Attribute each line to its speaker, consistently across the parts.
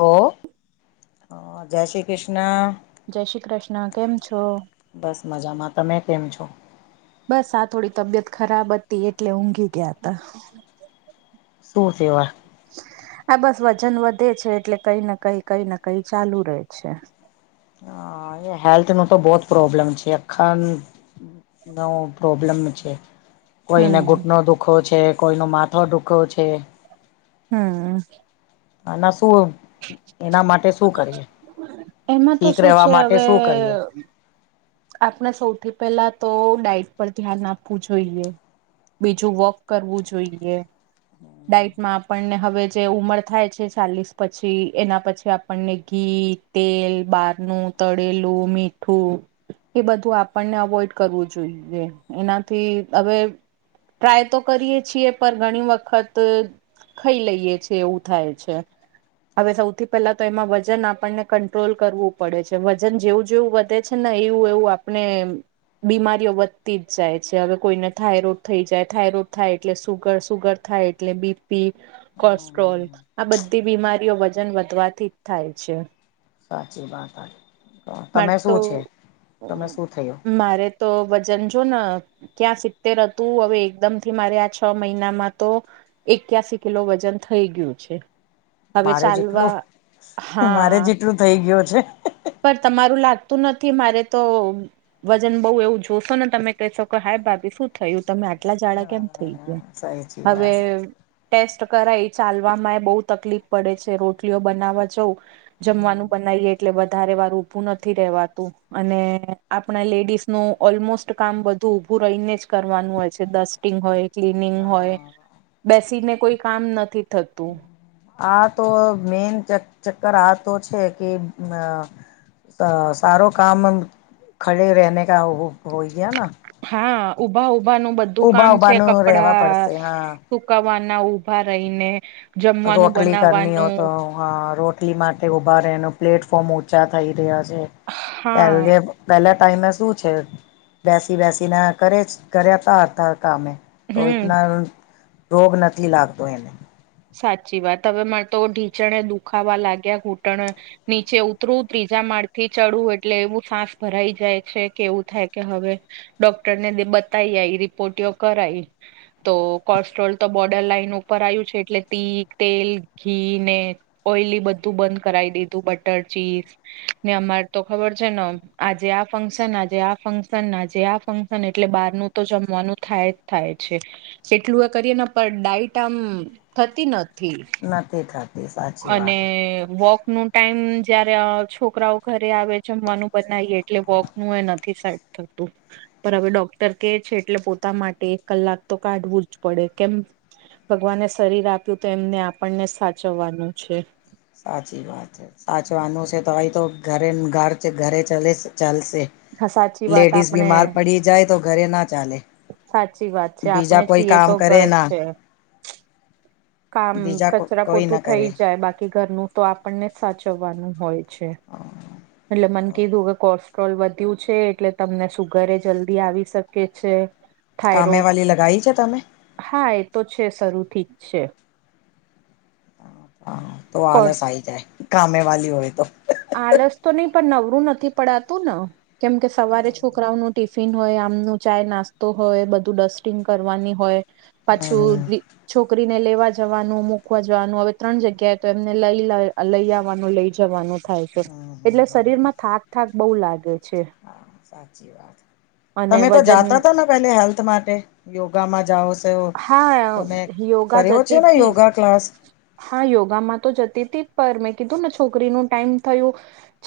Speaker 1: હો હા જય શ્રી કૃષ્ણ.
Speaker 2: જય શ્રી કૃષ્ણ. કેમ છો?
Speaker 1: બસ મજામાં. તમે કેમ છો?
Speaker 2: બસ આ થોડી તબિયત ખરાબ હતી એટલે ઊંઘી ગયા હતા.
Speaker 1: શું સેવા?
Speaker 2: આ બસ વજન વધે છે એટલે કઈ ને કઈ કઈ ને કઈ ચાલુ રહે છે.
Speaker 1: હા એ હેલ્થનો તો બોહોત પ્રોબ્લેમ છે અખાન નો પ્રોબ્લેમ છે. કોઈને
Speaker 2: હમ
Speaker 1: ગૂટનો દુખો છે કોઈનો માથો દુખો છે.
Speaker 2: હમ્મ.
Speaker 1: આના શું એના માટે શું કરીએ.
Speaker 2: એમાં તો
Speaker 1: ઠીક
Speaker 2: શું
Speaker 1: રહેવા
Speaker 2: છે
Speaker 1: માટે
Speaker 2: હવે
Speaker 1: શું કરીએ.
Speaker 2: આપણે સૌથી પહેલા તો ડઇટ પર ધ્યાન આપવું જોઈએ. બીજું વોક કરવું જોઈએ. ડઇટમાં આપણને હવે જે ઉમર થાય છે ચાલીસ પછી એના પછી આપણને ઘી તેલ બારનું તળેલું મીઠું એ બધું આપણને અવોઈડ કરવું જોઈએ એનાથી હવે ટ્રાય તો કરીએ છીએ, પણ ઘણી વખત તો ખાઈ લઈએ છે એવું થાય છે. હવે સૌથી તો એમાં વજન આપણને કંટ્રોલ કરવું પડે છે. વજન જેવું જેવું વધે છે ને એવું એવું આપણે બીમારીઓ વધતી જ જાય છે. હવે કોઈને થાઈરોડ થઈ જાય થાઈરોડ થાય એટલે સુગર સુગર થાય એટ એટલે બીપી કોલેસ્ટ્રોલ આ બધી બીમારીઓ વજન વધવાથી જ થાય છે.
Speaker 1: સાચી વાત આ તો, તમે
Speaker 2: મારે તો
Speaker 1: શું છે? તમે શું થયું?
Speaker 2: મારે તો વજન જોન ક્યાં સિત્તેર હતું હવે એકદમથી મારે આ છ મહિનામાં તો એકીયાશી કિલો વજન થય ગયું છે. હવે
Speaker 1: મારે જેટલું
Speaker 2: ચાલવા
Speaker 1: મારે
Speaker 2: હા
Speaker 1: જેટલું થઈ ગયું છે
Speaker 2: પર તમારું લાગતું નથી, મારે તો વજન બઉ એવું થયુંસન તમે કેશો ક હાય ભાભી શું થયું તમે આટલા જાડા કેમ થઈ ગયા
Speaker 1: હા સાચી
Speaker 2: હવે
Speaker 1: વાત
Speaker 2: ટેસ્ટ કરાય ચાલવામાંય બહુ તકલીફ પડે છે રોટલીઓ બનાવવા જવું.
Speaker 1: સાચી
Speaker 2: જમવાનું બનાવીએે એટલે બ વધારે વાર ઉભું નથી રવાતું અને આપણા લેડીસનું ઓલમોસ્ટ કામ બધું ઊભું રહીને જ કરવાનું હોય છે. ડસ્ટિંગ હોય, ક્લીનિંગ હોય
Speaker 1: હ
Speaker 2: બેસીને કોઈ કામ નથી થતું.
Speaker 1: આ તો મેન ચક્કર આ તો છે કે તો સારો કામ ખડે રહેને કા હોયયા ન
Speaker 2: હા ઊભા ઊભા નું બધું કામ
Speaker 1: ઉભા
Speaker 2: છે
Speaker 1: ઉભાનું રહેવા
Speaker 2: કપડા
Speaker 1: પડશે હા
Speaker 2: સુકાવાના ઉભા રહીને જમવાનું
Speaker 1: રોટલી કરની ઓ
Speaker 2: બનાવવાનું
Speaker 1: તો હા રોટલી માટે ઉભા રહેે એનું પ્લેટફોર્મ ચા થઈ રહ્યા છે
Speaker 2: હા
Speaker 1: પહે પહેલા ટાઈમે શું છે બેસી બેસીને કરેજ કર્યા હતા હતા કામે તો
Speaker 2: હમ
Speaker 1: ઇતના રોગ નથી લાગતો એને
Speaker 2: સાચી વાત હવે મને તો ઢીચણે દુખાવા લાગ્યા ઘૂંટણ નીચે ઉતરુ ત્રીજા માળ થી ચડું એટલે એવું સાસ ભરાઈ જાય છે કે, એવું થાય કે હવે ડોક્ટરને બતાવી આઈ રિપોર્ટઓ કરાઈ તો કોસ્ટ્રોલ તો બોર્ડર લાઈન ઉપર આવ્યું છે. એટલે તી તેલ, ઘી ને ઓઈલ બધું બંધ કરાવી દીધું બટર, ચીઝ ને અમારે તો ખબર છે ને, આજે આ ફંક્શન આજે આ ફક્શન આજે આ ફંક્શન એટલે બારનું તો જમવાનું થાય જ થાય છે જેટલું એ કરીએ ને પણ ડાઇટ આમ થતી નથી.
Speaker 1: નાથ દેખા
Speaker 2: અને વોકનું ટાઈમ જયારે છોકરાઓ ઘરે આવે જમવાનું બનાવીએ એટલે વોક નું એ નથી સેટ થતું. પણ હવે ડોક્ટર કેછે એટલે પોતા માટે એક કલાક તો કાઢવું જ પડે કેમ ભગવાને શરીર આપ્યું તો એમને આપણે સાચવવાનું છે
Speaker 1: સાચી વાત છે સાચવાનું છે તો ભાઈ તો ઘરે ઘર ઘરે ચ ચાલશે.
Speaker 2: હા સાચી વાત
Speaker 1: લેડીિઝ
Speaker 2: આપણે
Speaker 1: બીમાર પડી જાય તો ઘરે ના ચાલે
Speaker 2: સાચી વાત છે
Speaker 1: બીજા
Speaker 2: આપણે
Speaker 1: કોઈ
Speaker 2: છીએ, તો
Speaker 1: કામ કરે
Speaker 2: ઘર
Speaker 1: ના
Speaker 2: છે. કામ
Speaker 1: બીજા
Speaker 2: કચરા
Speaker 1: કોઈ ના
Speaker 2: પોતું
Speaker 1: કરે
Speaker 2: થઈ જાય બાકી ઘરનું તો આપણને જ સાચવવાનું હોય છે.
Speaker 1: હા.
Speaker 2: એટલે મન કીધું કે કોર્સ ટ્રોલ વધ્યું છે એટલે તમને સુગરે જલ્દી આવી શકે છે.
Speaker 1: કામે
Speaker 2: થાયરોડ
Speaker 1: વાલી લગાઈ છે તમે?
Speaker 2: હા એ તો છે શરૂથી જ છે.
Speaker 1: હા તો આલસ
Speaker 2: કોર્સ
Speaker 1: આઈ જાય કામે વાલી હોય તો.
Speaker 2: આળસ તો નઈ પણ નવરું નથી પડાતું ને. કેમકે સવારે છોકરાઓનું ટિફિન હોય આમનું ચાય નાસ્તો હોય બધું ડસ્ટિંગ કરવાની હોય.
Speaker 1: હમ હમ
Speaker 2: પાછું છોકરીને લેવા જવાનું મૂકવા જવાનું હવે ત્રણ જગ્યાએ તો એમને લઈ લઈ આવવાનું લઈ જવાનું થાય છે એટલે શરીરમાં થાક થાક બહુ લાગે. છે
Speaker 1: હા સાચી વાત.
Speaker 2: અને
Speaker 1: તમે તો
Speaker 2: વજન
Speaker 1: જાતા હતા ને પેલે હેલ્થ માટે યોગામાં જાઓ છો.
Speaker 2: હા
Speaker 1: તમે
Speaker 2: યોગા
Speaker 1: કર્યો છે
Speaker 2: જતી
Speaker 1: ને
Speaker 2: હતી
Speaker 1: યોગા ક્લાસ.
Speaker 2: હા યોગામાં તો જતી હતી જ પણ મેં કીધું ને છોકરીનું ટાઈમ થયું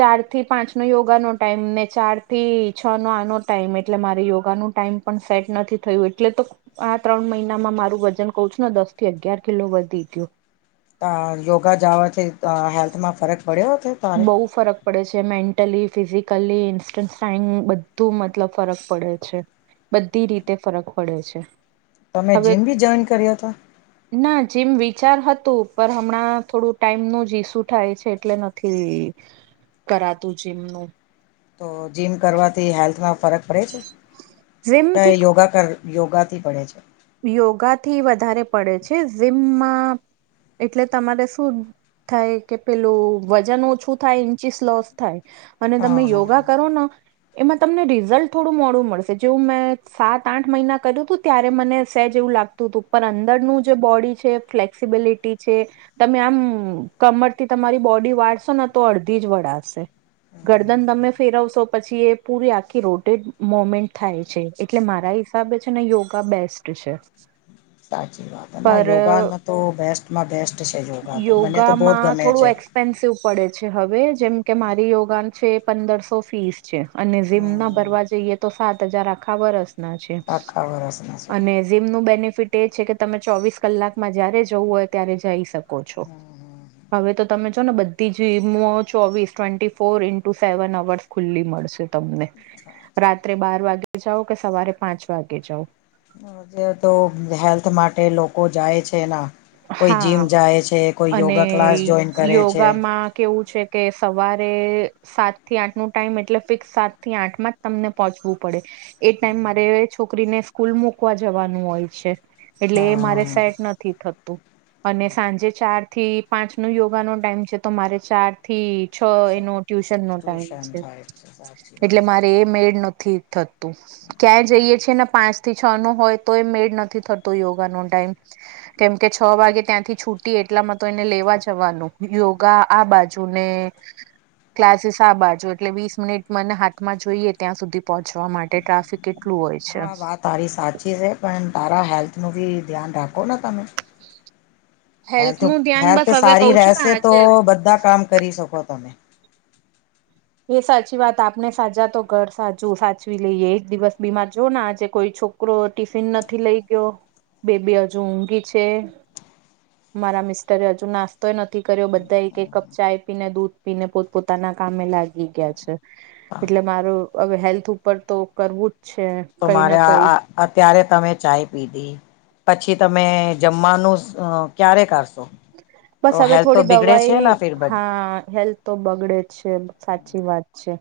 Speaker 2: ચાર થી પાંચ નો યોગાનો ટાઈમ ને ચાર થી છ નો આનો ટાઈમ એટલે મારે ટાઈમ પણ સેટ નથી થયું એટલે તો આ ત્રણ મહિનામાં મારું વજન કઉ છું ને દસ થી અગિયાર કિલો વધી ગયું.
Speaker 1: ત યોગા જાવાથી હેલ્થમાં ફરક પડ્યો હતો. તારે
Speaker 2: બવ ફરક પડે છે મેન્ટલી ફિઝિકલી ઇન્સ્ટન્ટ [unintelligible] બધું મતલબ ફરક પડે છે. બધી રીતે ફરક પડે છે.
Speaker 1: તમે
Speaker 2: હવે
Speaker 1: જીમ બી જોઈન કર્યા હતો.
Speaker 2: ના જેમ વિચાર હતું પર હમણાં થોડું ટાઈમનું જ ઈસુ થાય છે એટલે ન થી કરાતું જીમનું.
Speaker 1: તો જીમ કરવાથી હેલ્થમાં ફરક પડે છે કે
Speaker 2: જીમથી
Speaker 1: યોગા કર યોગાથી પડે છે.
Speaker 2: યોગા થી વધારે પડે છે જીમ માં એટલે તમારે શું થાય કે પેલું વજન ઓછું થાય ઇન્ચીસ લોસ થાય. અને તમે
Speaker 1: હા હા
Speaker 2: યોગા
Speaker 1: હા.
Speaker 2: કરો ને. એમાં તમને રિઝલ્ટ થોડું મોડું મળશે જેવું મેં સાત આઠ મહિના કર્યું હતું ત્યારે મને સેજ એવું લાગતું હતું પણ અંદરનું જે બોડી છે ફ્લેક્સિબિલિટી છે. તમે આમ કમરથી તમારી બોડી વાળશો ને તો અડધી જ વળાસે. ગરદન તમે ફેરવશો પછી એ પૂરી આખી રોટેડ મોમેન્ટ થાય છે. એટલે મારા હિસાબે છે ને યોગા બેસ્ટ છે.
Speaker 1: સાચી વાત ના
Speaker 2: પર
Speaker 1: યોગા તો બેસ્ટમાં બેસ્ટ છે યોગા તો મને તો બહુ જ ગમે છે.
Speaker 2: એક્પેન્સિવ પડે છે હવે જેમ કે મારી યોગાન છે પંદરસો ફીસ. છે અને જીમ ના
Speaker 1: હમ
Speaker 2: ભરવા જઈએ તો સાત હજાર આખા વરસના છે.
Speaker 1: આખા વરસના છે
Speaker 2: અને જીમનું બેનિફિટ એ છે કે તમે ચોવીસ કલાકમાં જયારે જવું હોય ત્યારે જઈ શકો છો હવે તો તમે જો ને બધી જીમો ચોવીસ twenty four into seven hours ખુલ્લી મળશે. તમને રાત્રે બાર વાગે જાઓ કે સવારે પાંચ વાગે જાઓ.
Speaker 1: જે તો હેલ્થ માટે લોકો જાય છે એના. કોઈ જીમ
Speaker 2: હા
Speaker 1: જાય છે કોઈ યોગા ક્લાસ જોઈન કરે છે.
Speaker 2: આ કેવું છે. કે સવારે સાત થી આઠ નું ટાઈમ એટલે ફિક્સ સાત થી આઠ માં જ તમને પહોંચવું પડે. એ ટાઈમ મારે છોકરીને સ્કૂલ મુકવા જવાનું હોય છે. એટલે એ મારે
Speaker 1: હા.
Speaker 2: સેટ નથી થતું અને સાંજે ચાર થી પાંચ નો યોગાનો ટાઈમ છે તો મારે ચાર થી છ એનો ટ્યુશન નો ટાઈમ
Speaker 1: ટ્યુશન
Speaker 2: છે.
Speaker 1: થાય છે સાચી
Speaker 2: એટલે
Speaker 1: વાત
Speaker 2: મારે
Speaker 1: સાચી
Speaker 2: એ મેડ નથી થ તું ત્યાં જઈએ છે ને પાંચ થી છ નો હોય તોય મેડ નથી થતો યોગાનો ટાઈમ.
Speaker 1: [inaudible]
Speaker 2: કેમ કે છ વાગે ત્યાંથી છૂટીએ એટલામાં તો એને લેવા જવાનું યોગા આ બાજુને ક્લાસીસ આ બાજુ એટલે વીસ મિનિટ મને હાથમાં જોઈએ ત્યાં સુધી પહોંચવા માટે ટ્રાફિક કેટલું હોય છે.
Speaker 1: હા વાત તારી સાચી છે પણ તારા હેલ્થનું બી ધ્યાન રાખો ને તમે. હેલ્થ
Speaker 2: નું ધ્યાન
Speaker 1: હેલ્થ
Speaker 2: બસ હવે કઉ
Speaker 1: સારી
Speaker 2: છું ને
Speaker 1: રહેશે તો
Speaker 2: આજે
Speaker 1: બધા કામ કરી શકો. તમે
Speaker 2: એ સાચી વાત આપને સાજા તો ઘર સાજું સાચવી લઈએ એક દિવસ બીમાર જો ને આજે કોઈ છો કરો ટિફિન નથી લઇ ગયો બેબી હજુ ઊઘી છે.
Speaker 1: [inaudible]
Speaker 2: મારા મિસ્ટરે હજુ નાસ્તોય નથી કર્યો બધા એક એક કપ ચાય પીને દૂધ પીને પોત પોતાના કામે લા ગી ગયા છે એટલે મારું હવે હેલ્થ ઉપર તો કરવું જ છે.
Speaker 1: તો
Speaker 2: કઈ
Speaker 1: મારે
Speaker 2: ના
Speaker 1: આ
Speaker 2: કઈ
Speaker 1: આ અત્યારે તમે ચાય પીધી. પછી તમે જમવાનું અ ક્યારે કારશો?
Speaker 2: બસ હવે થોડી દવાઈ
Speaker 1: ફિર બધ
Speaker 2: હા હેલ્થ તો બગડે જ છે સાચી વાત છે.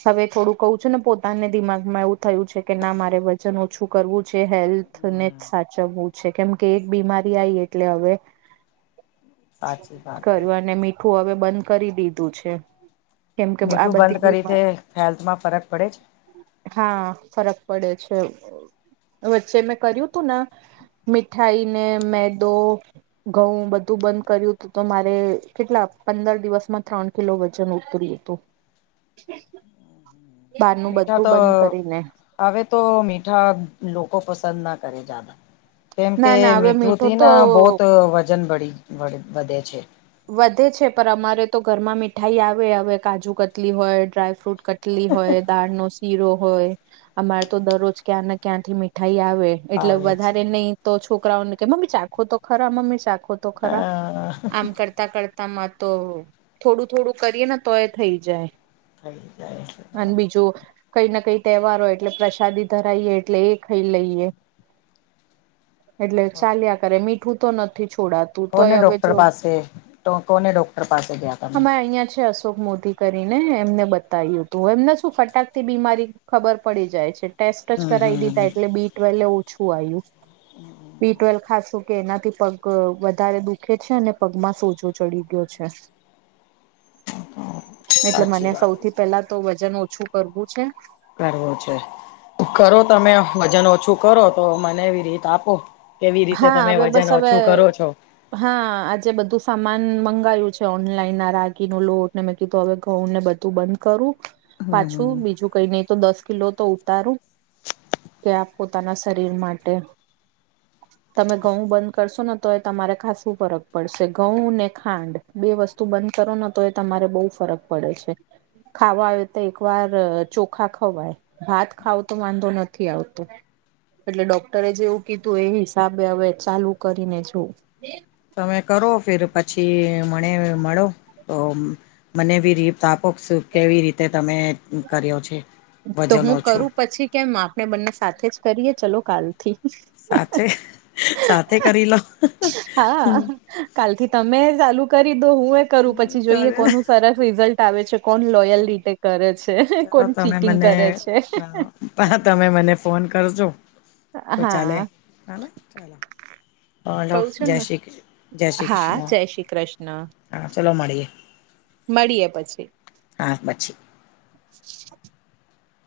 Speaker 2: હવે થોડું કહું છું ને પોતાને દિમાગમાં એવું થયું છે કે ના મારે વજન ઓછું કરવું છે હેલ્થ ને
Speaker 1: હમ
Speaker 2: જ સાચવવું છે કેમ કે એક બીમારી આવી એટલે હવે
Speaker 1: સાચી વાત છે
Speaker 2: કર્યું અને મીઠું હવે બંધ કરી દીધું છે. કેમ કે આ
Speaker 1: મીઠું
Speaker 2: બધી
Speaker 1: બંધ કરી
Speaker 2: બીમા
Speaker 1: તે હેલ્થમાં ફરક પડે છે.
Speaker 2: હા ફરક પડે છે વચ્ચે મેં કર્યું તું ને. મીઠાઈ ને મેદો ઘઉં બ ધુ બંધ કર્યું હતું તો મારે કેટલા પંદર દિવસમાં ત્રણ કિલો વજન ઉતર્યું હતું.
Speaker 1: [inaudible]
Speaker 2: બારનું
Speaker 1: મીઠા
Speaker 2: બધું
Speaker 1: તો
Speaker 2: બંધ કરીને
Speaker 1: હવે તો મીઠા લોકો પસંદ ના કરે જાદા. કેમ કે
Speaker 2: ના ના હવે
Speaker 1: મીઠું
Speaker 2: મીઠો
Speaker 1: થી
Speaker 2: તો
Speaker 1: ના બહુંત વજન બઢી બઢે વધે છે.
Speaker 2: વધે છે પણ અમારે તો ઘરમાં મીઠાઈ આવે હવે કાજુ કટલી હોય ડ્રાયફ્રૂટ ક ટલી હોય દાળ નો શીરો હોય અમારે તો દરરોજ ક્યાંને ક્યાંથી મીઠાઈ આવે. એટલે
Speaker 1: આવે છે
Speaker 2: વધારે નહી તો છોકરાઓને કે મમ્મી ચાખો તો ખરા મમ્મી ચાખો તો ખરા
Speaker 1: આ
Speaker 2: આમ કર તા કરતામાં તો થોડું થોડું કરીએ ને તોય થઈ જાય.
Speaker 1: થઈ જાય છે.
Speaker 2: અન બીજું. કઈ ના કઈ તહેવાર હોય એટલે પ્રસાદી ધરાઈએ એટલે એ ખઈ લઈએ. એટલે ચાલ્યા કરે મીઠું તો નથી છોડા
Speaker 1: કોને ડોક્ટર પાસે તો કોને ડોક્ટર પાસે ગયા? તમે?
Speaker 2: અમારે અહિયાં છે અશોક મોદી. કરીને એમને બતાવ્યું હતું તો એમને શું ફટાકથી બીમારી ખબર પડી જાય છે. ટેસ્ટ જ
Speaker 1: હમ
Speaker 2: કરાવી દીધા
Speaker 1: હમ.
Speaker 2: એટલે બી ટ્વેલેય ઓછું આયું બી ટ્વેલ ખાસું. કે એનાથી પગ વધારે દુખે છે અને પગમાં સોજો ચડી ગયો છે. એટલે
Speaker 1: સાચી
Speaker 2: મને
Speaker 1: વાત
Speaker 2: સૌથી પેલા તો વજન ઓછું કરવું છે.
Speaker 1: કરવો છો કરો તમે વજન ઓછું કરો તો મને એવી રીત આપો. કેવી રીતે
Speaker 2: હા
Speaker 1: તમે
Speaker 2: હવે
Speaker 1: વજન
Speaker 2: બસ હવે
Speaker 1: ઓછું કરો છો.
Speaker 2: હા આજે બધું સામાન મંગાવું છે ઓનલાઈન આ રાગી ન લોટને મેં કીધું હવે ઘઉં ને બધ તો બંધ કરું
Speaker 1: હમ
Speaker 2: પાછું
Speaker 1: હમ
Speaker 2: બીજું કઈ નઈ તો દસ કિલોતો ઉતારો કે આપ પોતાના શરીર માટે. તમે ઘઉં બંધ કરશો ને તો એ તમારે ખાસું ફરક પડશે ઘઉં ને ખાંડ. બે વસ્તુ બંધ કરો ને તો એ તમારે બઉ ફરક પડે છે. ખાવા આવે ત એક વાર ચોખા ખવાય ભાત ખાવો તો વાંધો નથી આવતો એટલે ડોક્ટરે જેવું કીધું એ સાબે હવે ચાલુ કરીને જો
Speaker 1: તમે કરો ફીર પછી મને મળો તો મને બી રીતપો કેવી રીતે તમે કર્યો છે.
Speaker 2: તો
Speaker 1: વજન
Speaker 2: હું
Speaker 1: ઓછું
Speaker 2: કરું પછી કેમ આપણે બંને સાથે જ ચલો કાલથી.
Speaker 1: સાથે સાથે કરી લો
Speaker 2: હા કાલથી તમે ચાલુ કરી દો હું એ કરું પછી જોઈએ
Speaker 1: ચાલે
Speaker 2: કોનું સરસ રિઝલ્ટ ટાવે છે કોણ લોયલ રીતે કરે છે
Speaker 1: ચલો
Speaker 2: કોણ
Speaker 1: તમે
Speaker 2: ચીટિંગ કરે
Speaker 1: મને
Speaker 2: છે
Speaker 1: પાહા તમે મને ફોન કરજો તો ચાલે
Speaker 2: હા
Speaker 1: હા ચાલો હ હલો
Speaker 2: કઉ
Speaker 1: જય
Speaker 2: છું ને
Speaker 1: શ્રી કૃ્ જય શ્રી
Speaker 2: હા
Speaker 1: કૃષ્ણ
Speaker 2: જય શ્રી કૃષ્ણ
Speaker 1: હા ચલો મળીએ.
Speaker 2: મળીએ પછી.
Speaker 1: હા પછી.
Speaker 2: [inaudible]